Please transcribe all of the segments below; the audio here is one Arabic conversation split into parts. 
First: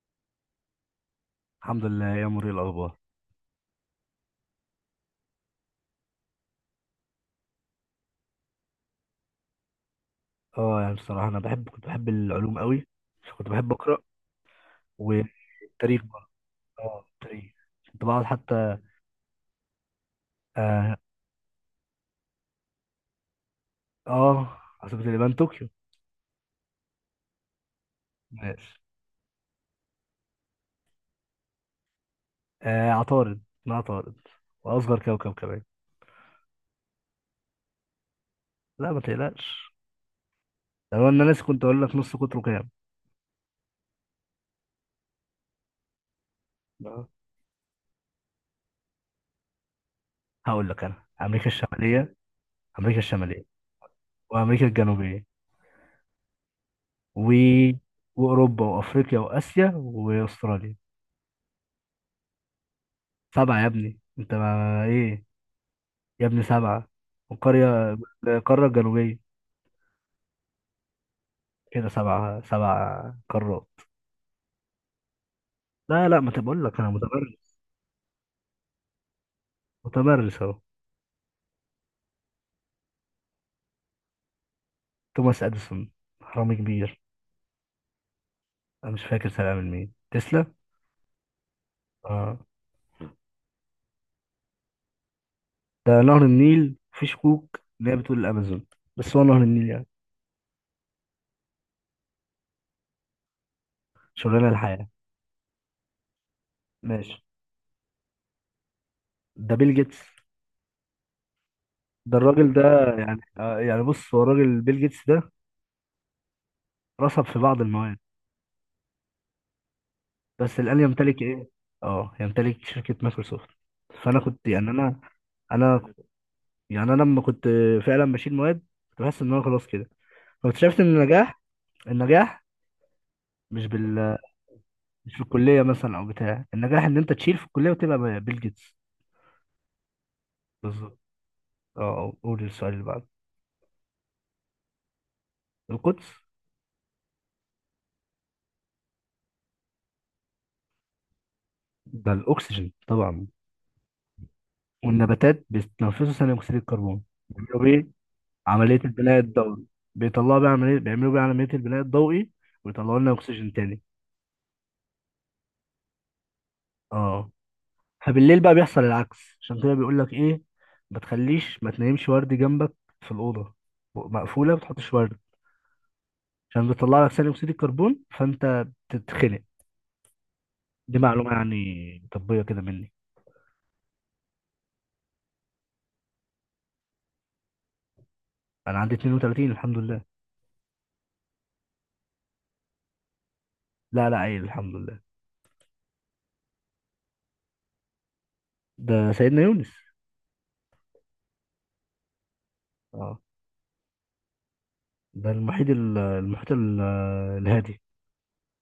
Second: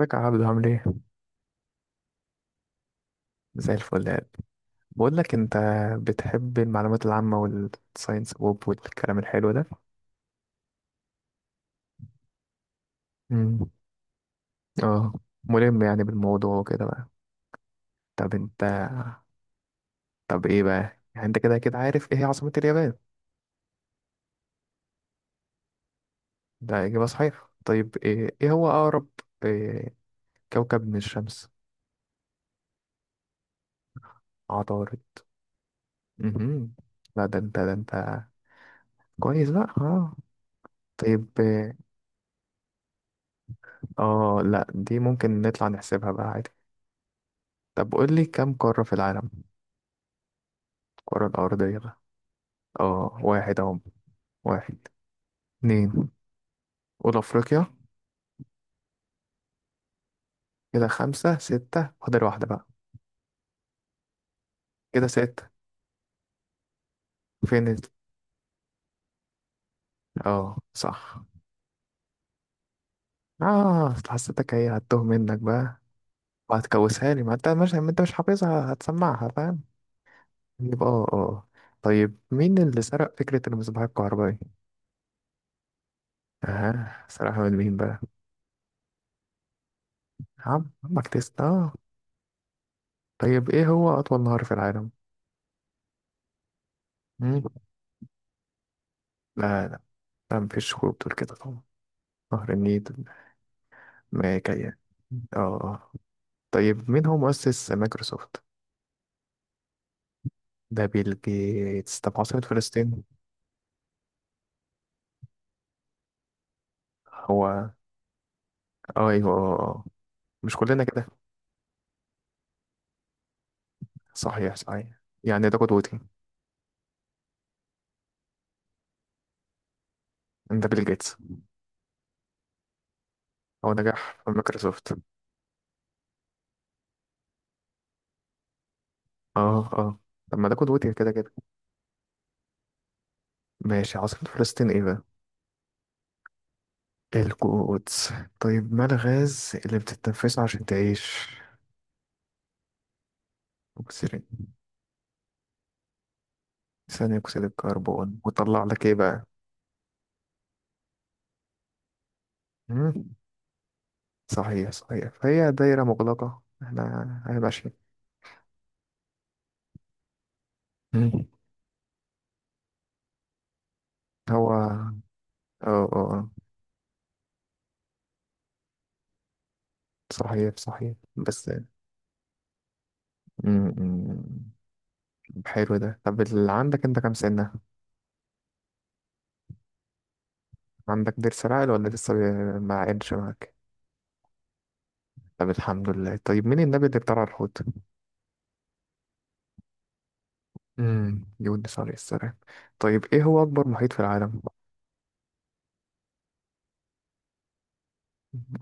ازيك يا عبدو عامل ايه؟ الحمد لله يا مري الاخبار. زي الفل يا قلبي. بقول لك انت، بتحب المعلومات العامة والساينس ووب والكلام الحلو ده؟ اه يعني بصراحه انا بحب العلوم قوي. كنت امم. بحب اقرا، اه. ملم والتاريخ يعني برضه. بالموضوع وكده اه، بقى. التاريخ. كنت بقعد طب انت حتى. طب ايه اه, بقى؟ يعني انت كده كده عارف ايه هي عاصمة اليابان؟ عاصمه اليابان طوكيو. ده إجابة صحيحة. طيب ايه هو ماشي. أقرب إيه كوكب من الشمس؟ عطارد، ما عطارد. عطارد. واصغر كوكب كمان. امم. لا ده انت. لا، ما كويس تقلقش. بقى، اه. لو انا طيب ناسي كنت إيه، اقول لك نص قطره كام. اه لا دي ممكن نطلع نحسبها بقى عادي. آه. طب قول لي كم قارة في العالم؟ هقول لك انا الكرة امريكا الأرضية بقى. الشماليه. امريكا اه الشماليه واحد اهو. وامريكا واحد، الجنوبيه اتنين، أولى و... أفريقيا. واوروبا وافريقيا واسيا واستراليا. كده خمسة ستة فاضل واحدة بقى. سبعه يا ابني، انت ما كده ايه. ستة. يا ابني سبعة. فين والقرية، القارة الجنوبية. اه صح. كده سبعة. سبع قارات. اه أصل حسيتك هي هتوه منك بقى، لا لا، ما تبقول لك أنا وهتكوسها لي، ما انت متمرس. مش ما انت مش حافظها، هتسمعها فاهم؟ متمرس أهو. يبقى اه اه. طيب مين اللي سرق فكرة المصباح الكهربائي؟ توماس أديسون، حرامي كبير. اه سرقها من مين بقى؟ أنا مش فاكر سنة من مين. تسلا. عمك تسلا، اه. آه. طيب ايه هو أطول نهر في العالم؟ ده نهر النيل، في مم؟ شكوك إن هي بتقول الأمازون، بس هو نهر لا، النيل لا، يعني. لا مفيش خروج بتقول كده طبعا. نهر النيل. شغلانة ماكايا. الحياة. اه آه. طيب مين هو ماشي. مؤسس مايكروسوفت؟ ده بيل جيتس. ده بيل جيتس. طب ده عاصمة الراجل ده. فلسطين؟ بص، هو الراجل بيل جيتس ده رصد في بعض هو المواد، اه ايوه آه، آه. مش بس الآن كلنا كده. يمتلك إيه؟ آه، يمتلك شركة مايكروسوفت. فأنا كنت صحيح يعني صحيح، أنا. يعني ده انا قدوتي. انا لما كنت فعلا بشيل مواد كنت بحس ان انا خلاص كده. ده فاكتشفت بيل ان جيتس. النجاح مش هو نجح بال-، في مايكروسوفت. مش في الكليه مثلا. او بتاع النجاح ان انت تشيل في الكليه وتبقى بيل جيتس. اه اه. طب ما ده قدوتي بالظبط. كده كده. قول السؤال اللي بعده. ماشي، عاصمة فلسطين ايه بقى؟ القدس. القدس. طيب ما الغاز اللي بتتنفسه عشان تعيش؟ ده الاكسجين طبعا. اكسجين. والنباتات بيتنفسوا ثاني اكسيد الكربون، ثاني اكسيد بيعملوا بيه الكربون، وطلع عمليه لك ايه البناء بقى؟ الضوئي. بيطلعوا بيه عمليه بيعملوا بيه عمليه البناء الضوئي، مم؟ ويطلعوا لنا اكسجين تاني. صحيح صحيح، فهي دايرة مغلقة احنا اه. احنا ماشيين. فبالليل بقى بيحصل العكس، عشان كده بيقول لك ايه: مم. ما تنامش ورد جنبك في الاوضه هو مقفوله. ما اه. تحطش ورد، اه آه. عشان بيطلع لك ثاني اكسيد الكربون، فانت بتتخنق. صحيح صحيح، دي معلومه بس يعني طبيه كده مني. مم، مم. حلو ده. طب اللي عندك انت كام سنة؟ انا عندي 32، الحمد لله. عندك ضرس العقل ولا لسه ما عينش معاك؟ لا لا، عيل الحمد لله. طب الحمد لله. طيب مين النبي اللي ابتلع الحوت؟ ده سيدنا يونس. يونس عليه السلام. طيب اه، ايه هو أكبر محيط في العالم؟ ده المحيط المحيط الهادي.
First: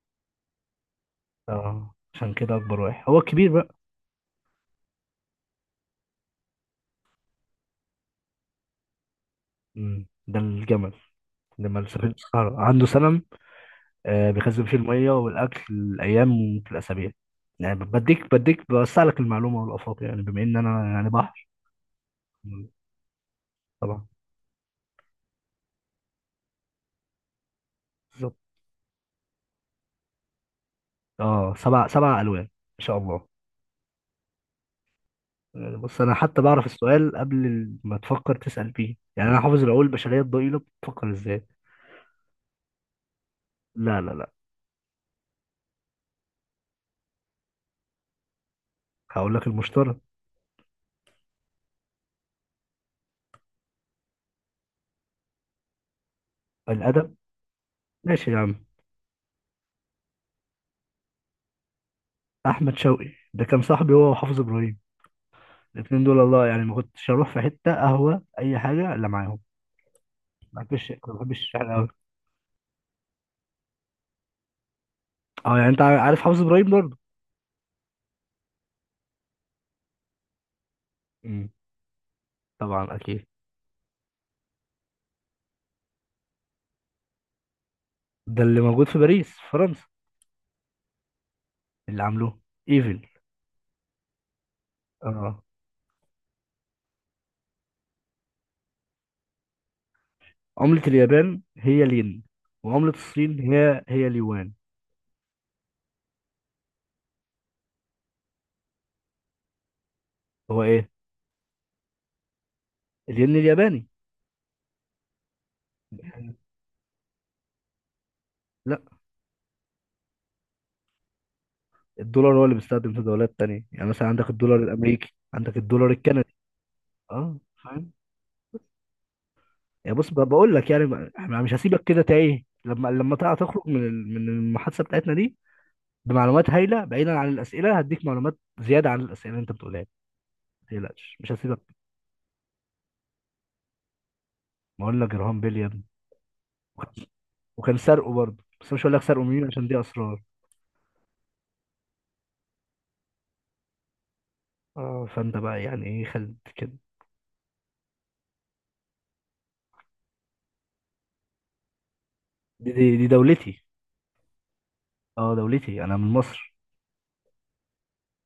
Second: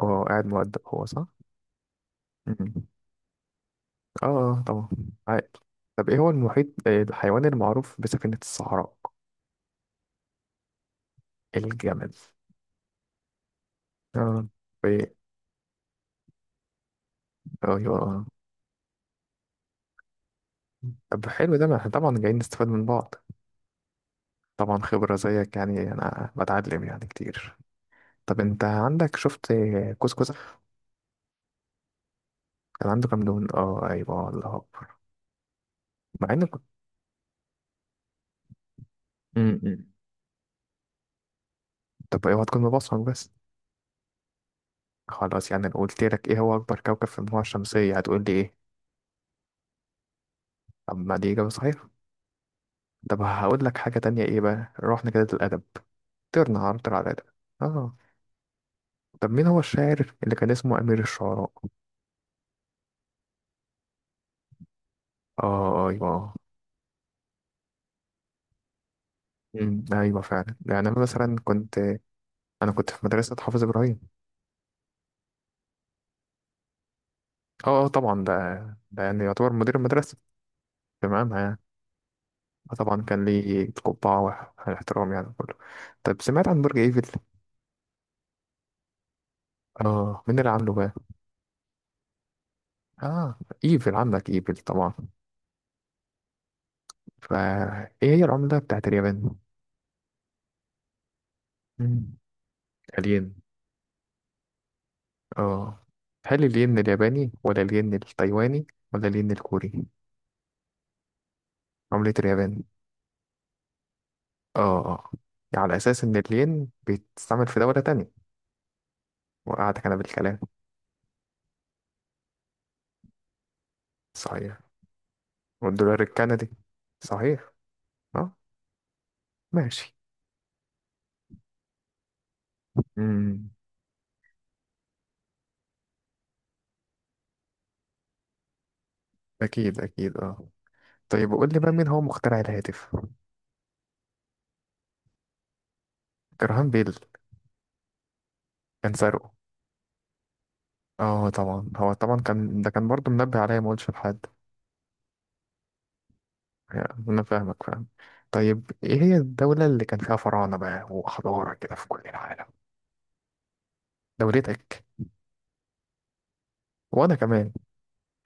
هو قاعد مؤدب هو، صح؟ اه، عشان كده مم. اكبر واحد هو الكبير بقى. اه آه، طبعا. عاقل. طب ايه هو المحيط آه، الحيوان المعروف بسفينة الصحراء؟ مم. ده الجمل. جمل سفينة الجمل. الصحراء عنده سنة. آه، اه. بيخزن فيه المية طيب والأكل الأيام في الأسابيع. يعني ايوه اه. بديك بوسع لك المعلومة والآفاق، يعني بما إن أنا يعني طب بحر. حلو ده، ما احنا طبعا جايين نستفاد من بعض. طبعا. طبعا خبرة زيك، يعني انا بتعلم يعني كتير. بالظبط. طب انت عندك شفت كوسكوس؟ أه، سبع ألوان إن كان شاء عنده كام الله. لون؟ اه ايوه، الله اكبر. يعني بص، أنا مع حتى ان كنت بعرف السؤال قبل ما تفكر تسأل فيه. يعني أنا حافظ م-م. العقول البشرية الضئيلة بتفكر إزاي. طب اوعى تكون مبصم بس. لا لا لا. خلاص يعني لو قلت لك ايه هو اكبر كوكب في المجموعة الشمسية، هتقول لي ايه؟ هقول لك المشترى. طب ما دي اجابة صحيحة. طب هقول لك حاجة تانية، ايه بقى رحنا كده للادب. طيرنا عرض على الأدب. الادب. اه. ماشي يا عم. طب مين هو الشاعر اللي كان اسمه امير الشعراء؟ أحمد شوقي ده كان صاحبي، هو وحافظ إبراهيم. اه الاتنين دول، ايوه. الله، يعني ما كنتش أروح في حتة قهوة أي حاجة إلا معاهم. مم. ايوه فعلا، ما يعني بحبش ما بحبش الشعر أوي. انا كنت في مدرسه حافظ ابراهيم. اه، يعني انت عارف حافظ ابراهيم برضه. اه اه طبعا، ده يعني يعتبر مدير المدرسه، تمام مم. يعني. طبعا طبعا كان اكيد. لي قبعه واحترام يعني كله. طب سمعت عن برج ايفل؟ ده اللي موجود في باريس في فرنسا. اه مين اللي عامله بقى؟ اللي عاملوه ايفل. اه ايفل. عندك ايفل طبعا. اه. فايه هي العمله بتاعت اليابان؟ عملة اليابان هي مم. الين. وعملة الين. الصين هي اليوان. اه. هل الين الياباني ولا الين التايواني ولا الين الكوري؟ هو ايه؟ عمله اليابان. الين الياباني. اه اه. على اساس ان الين بيتستعمل في دوله تانية. لا. وقعتك أنا بالكلام. الدولار هو اللي بيستخدم في دولات تانية. يعني مثلا عندك الدولار صحيح. الامريكي، عندك الدولار والدولار الكندي. الكندي. اه، صحيح. فاهم. أه ماشي. يعني بص، بقول لك يعني احنا مش هسيبك كده تايه، لما امم. تخرج من من المحادثه بتاعتنا دي بمعلومات هايله. بعيدا عن الاسئله هديك معلومات زياده عن الاسئله اللي انت أكيد بتقولها. أكيد، أه. تقلقش طيب مش قول لي بقى هسيبك. مين هو مخترع الهاتف؟ ما اقول لك جراهام بيل يا ابني. جراهام بيل. وكان وكان سرقه برضه، بس مش هقول كان لك سرقه سرقه. مين، عشان دي اسرار. اه طبعا، هو طبعا كان، ده كان برضه منبه عليا ما اقولش لحد. اه، فانت بقى يعني ايه خلت كده. يعني انا فاهمك، فاهم. طيب ايه هي الدولة اللي كان فيها فراعنة بقى وحضارة كده في كل العالم؟ دي دولتي. دولتك. اه، دولتي، انا من مصر. وانا كمان.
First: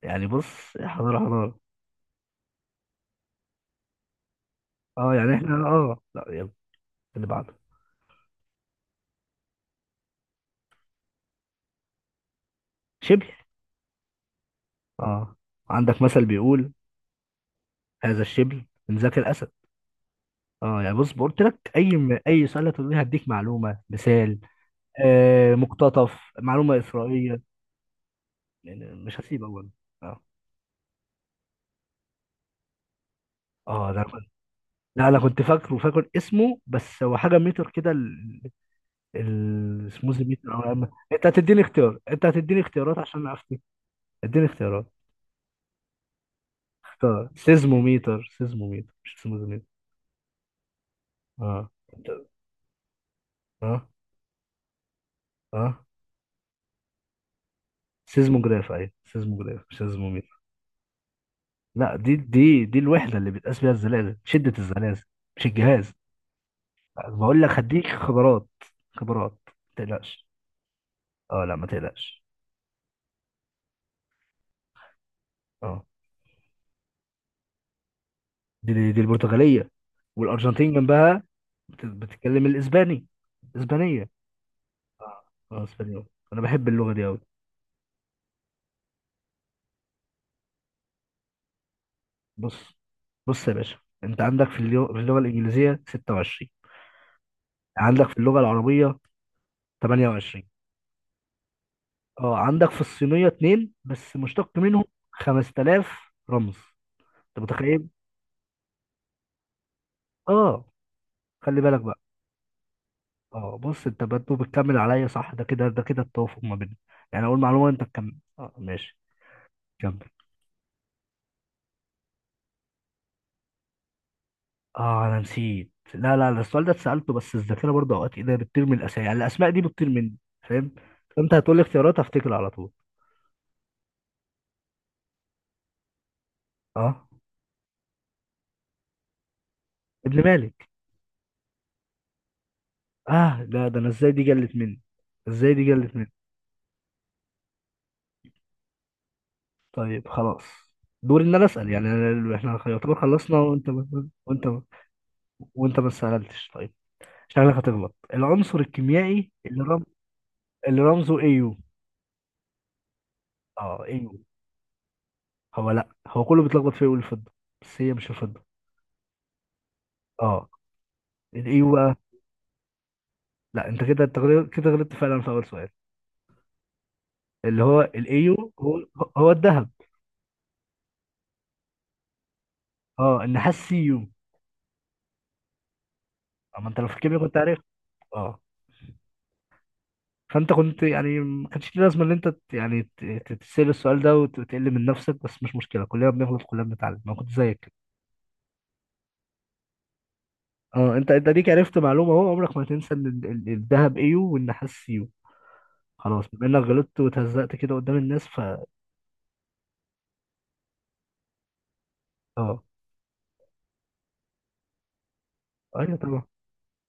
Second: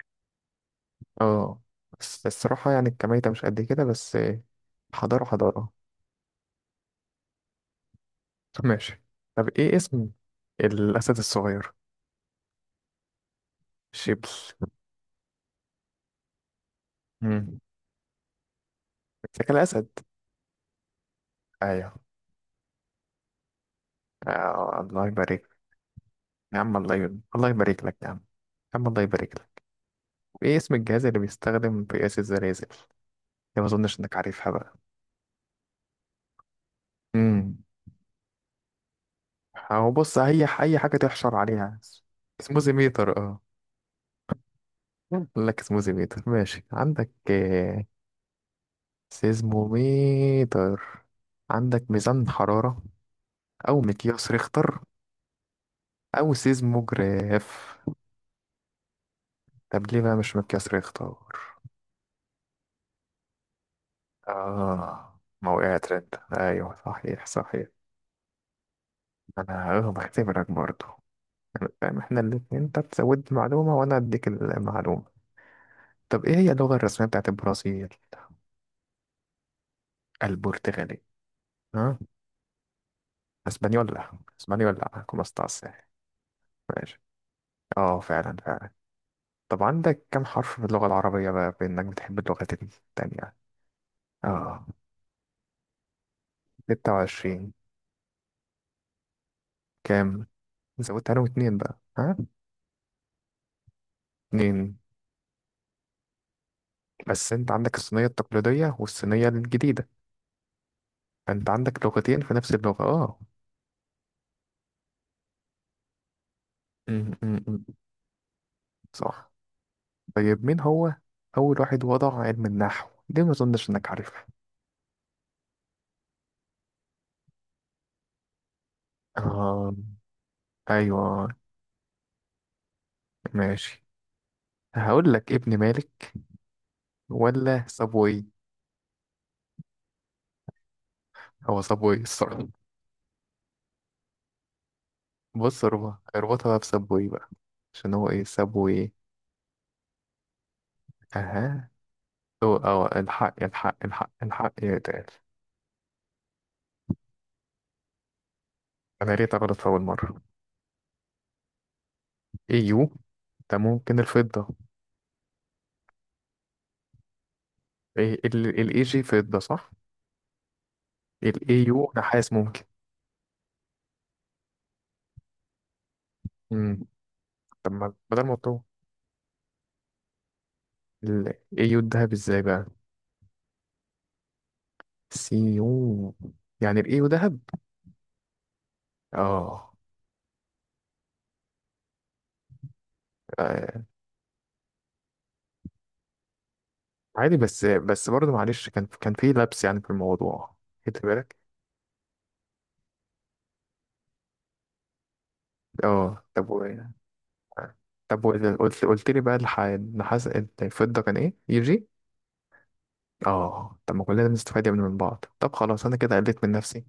يعني بص، حضاره حضاره. اه بس الصراحة يعني الكمية مش قد كده بس. اه حضارة يعني احنا حضارة. لا، يلا اللي بعده. طب ماشي. طب ايه اسم الأسد الصغير؟ شبل. شبل. اه. عندك مثل بيقول: مم. هذا الشبل من ذاك الاسد. شكل أسد. اه، يعني بص قلت لك أيوه. اي سؤال هتقول لي هديك معلومه مثال. آه الله يبارك. آه، مقتطف يا عم معلومه الله يبارك. اسرائيليه. الله يبارك لك يا عم. يا عم يعني الله مش يبارك هسيب لك. اول. اه ايه اسم الجهاز اللي بيستخدم في قياس الزلازل؟ يا ما اه اظنش ده. انك عارفها بقى. لا، انا كنت فاكر اسمه. بس هو حاجه مم. ميتر كده. هو بص، السموزي هي ميتر او اي أما. حاجه تحشر عليها. انت هتديني سموزي اختيارات ميتر، عشان اه. افتي. اديني اختيارات. قال لك سموزي ميتر ماشي. عندك اختار آه، سيزموميتر. سيزموميتر مش سموزي ميتر. سيزموميتر. اه. عندك أنت- ميزان حراره، او اه. مقياس ريختر، اه، أو سيز مجرف. سيزموجراف، ايوه سيزموجراف مش طب ليه بقى مش سيزموميتر. متكسر يختار؟ لا، دي الوحده اللي بتقاس بيها الزلازل، شده الزلازل. آه مش ما وقعت الجهاز. رد، أيوه صحيح بقول لك صحيح. هديك خبرات. خبرات، ما أنا تقلقش. بختبرك برضه. اه لا، ما فاهم، إحنا تقلقش. الاتنين، أنت بتزود معلومة وأنا أديك المعلومة. اه. طب إيه هي اللغة الرسمية بتاعت البرازيل؟ دي البرتغاليه. والارجنتين البرتغالي. جنبها ها. بتتكلم الاسباني. اسبانيولا. اسبانيه. اسبانيولا. كما اه استاس. اسبانيول. انا بحب اللغه ماشي. دي قوي. اه فعلا فعلا. طب عندك كم حرف في اللغة العربية بقى، بإنك بتحب اللغات بص، التانية؟ بص يا باشا، انت عندك في اه، اللغه الانجليزيه 26. 26. عندك في اللغه العربيه كام؟ 28. زودت عليهم اتنين بقى، ها. اه، عندك في الصينيه اتنين بس مشتق اتنين. منهم 5000 رمز. بس انت انت عندك متخيل؟ الصينية التقليدية والصينية الجديدة، اه، فانت خلي بالك عندك بقى. لغتين في نفس اللغة، اه. اه، بص انت برضه بتكمل عليا صح. ده كده ده كده التوافق ما بيننا. م- يعني اقول م- م. معلومه انت تكمل. اه، ماشي. صح. كمل. طيب مين هو أول واحد وضع علم النحو؟ ليه ما أظنش إنك عارفه؟ اه، انا نسيت. لا لا لا، السؤال ده اتسالته، بس الذاكره برضه اوقات ايه، ده بتطير من الاسامي. يعني الاسماء دي آه. بتطير مني، فاهم؟ أيوه. فانت هتقول لي اختيارات هفتكر على طول. ماشي. هقول لك ابن مالك، اه، ولا سابوي؟ ابن مالك. هو سابوي الصراحة. اه. ده انا ازاي دي جلت مني. ازاي بص، دي جلت مني. اربطها بقى بسابوي بقى، عشان هو ايه سابوي. طيب خلاص. دوري ان انا اها. اسال. يعني هو احنا يعتبر خلصنا، الحق الحق الحق وانت الحق ما يا تقال. وانت ما سالتش. طيب، شكلك هتغلط. العنصر انا ليه الكيميائي غلط اللي في اول مرة؟ اللي رمزه ايو. يو. ده اه، ممكن ايو. الفضة. هو، لا هو كله بيتلخبط فيه يقول الفضه، بس هي مش إيه، الفضه. ال جي فضة صح. اه، ال الايو. يو نحاس ممكن. لا، انت كده غلطت فعلا في اول سؤال. امم. اللي طب هو ما بدل ما الايو. تطور. هو هو الذهب. ال يو الذهب ازاي بقى؟ اه، النحاس سيو. سي يو. اما يعني انت لو ال في يو الكيمياء كنت ذهب. عارف. اه، اه. فانت كنت يعني ما كانش ليه لازمه ان انت تسال آه. السؤال ده وتقل من نفسك. بس مش مشكله، كلنا بنغلط، كلنا بنتعلم. انا كنت عادي، زيك بس كده. بس برضه معلش، كان في لبس يعني في الموضوع. اه، خدت انت بالك. ليك عرفت معلومه اهو. عمرك ما هتنسى ان الذهب ايو والنحاس سيو. اه خلاص، طب بما انك غلطت وتهزقت كده قدام طب الناس، ف... وإذا قلت لي بقى النحاس، الفضة كان ايه يجي؟ اه، اه، طب ما كلنا بنستفاد يا ابني من بعض. طب خلاص انا ايوه كده طبعا. قلت من نفسي.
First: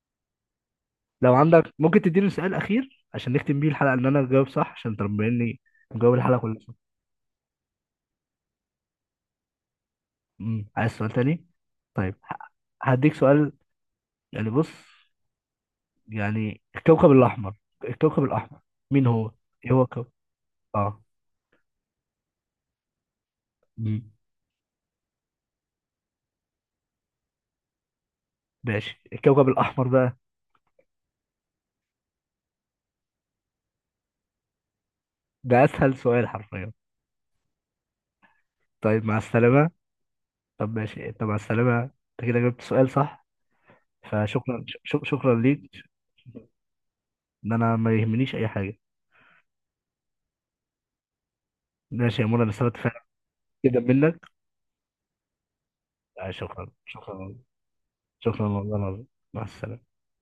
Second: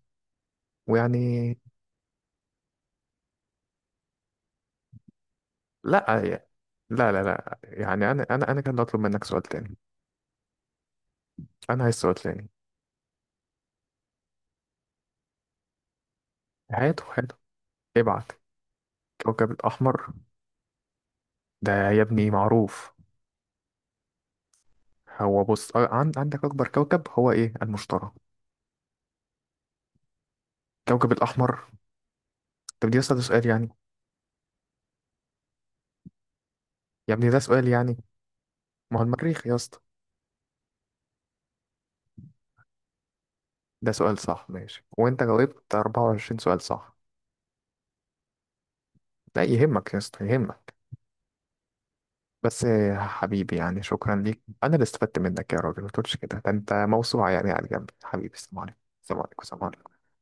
لو ويعني، عندك ممكن تديني سؤال اخير عشان نختم بيه الحلقه، ان انا اجاوب صح عشان تربيني. مجاوب لا الحلقه كلها صح. لا لا لا، يعني انا كان اطلب منك سؤال تاني. مم. عايز سؤال تاني؟ انا عايز سؤال طيب تاني. هديك سؤال. يعني بص، يعني هاته الكوكب هاته. الاحمر. الكوكب ابعت. الاحمر مين هو؟ كوكب ايه هو الكوكب؟ الاحمر. اه. ده يا ابني معروف. مم. هو بص آه، عندك اكبر كوكب هو ايه؟ المشتري. ماشي، الكوكب الاحمر بقى. كوكب الاحمر. طب دي اسال سؤال يعني. ده اسهل سؤال حرفيا. يا ابني ده سؤال يعني. ما هو طيب مع المريخ يا السلامه. اسطى. طب ماشي، انت مع السلامه، انت كده جبت سؤال صح. ده سؤال صح فشكرا، ماشي، وانت شكرا ليك. جاوبت 24 سؤال صح. ان انا ما يهمنيش اي حاجه. لا يهمك يا اسطى، يهمك. ماشي يا منى، انا بس استفدت آه، فعلا حبيبي جدا يعني شكرا منك. ليك، انا اللي استفدت منك يا راجل. ما تقولش آه، كده، ده شكرا انت موسوعه شكرا. يعني، على الجنب حبيبي. شكرا السلام والله عليكم، العظيم. السلام عليكم، مع السلام السلامة. عليكم.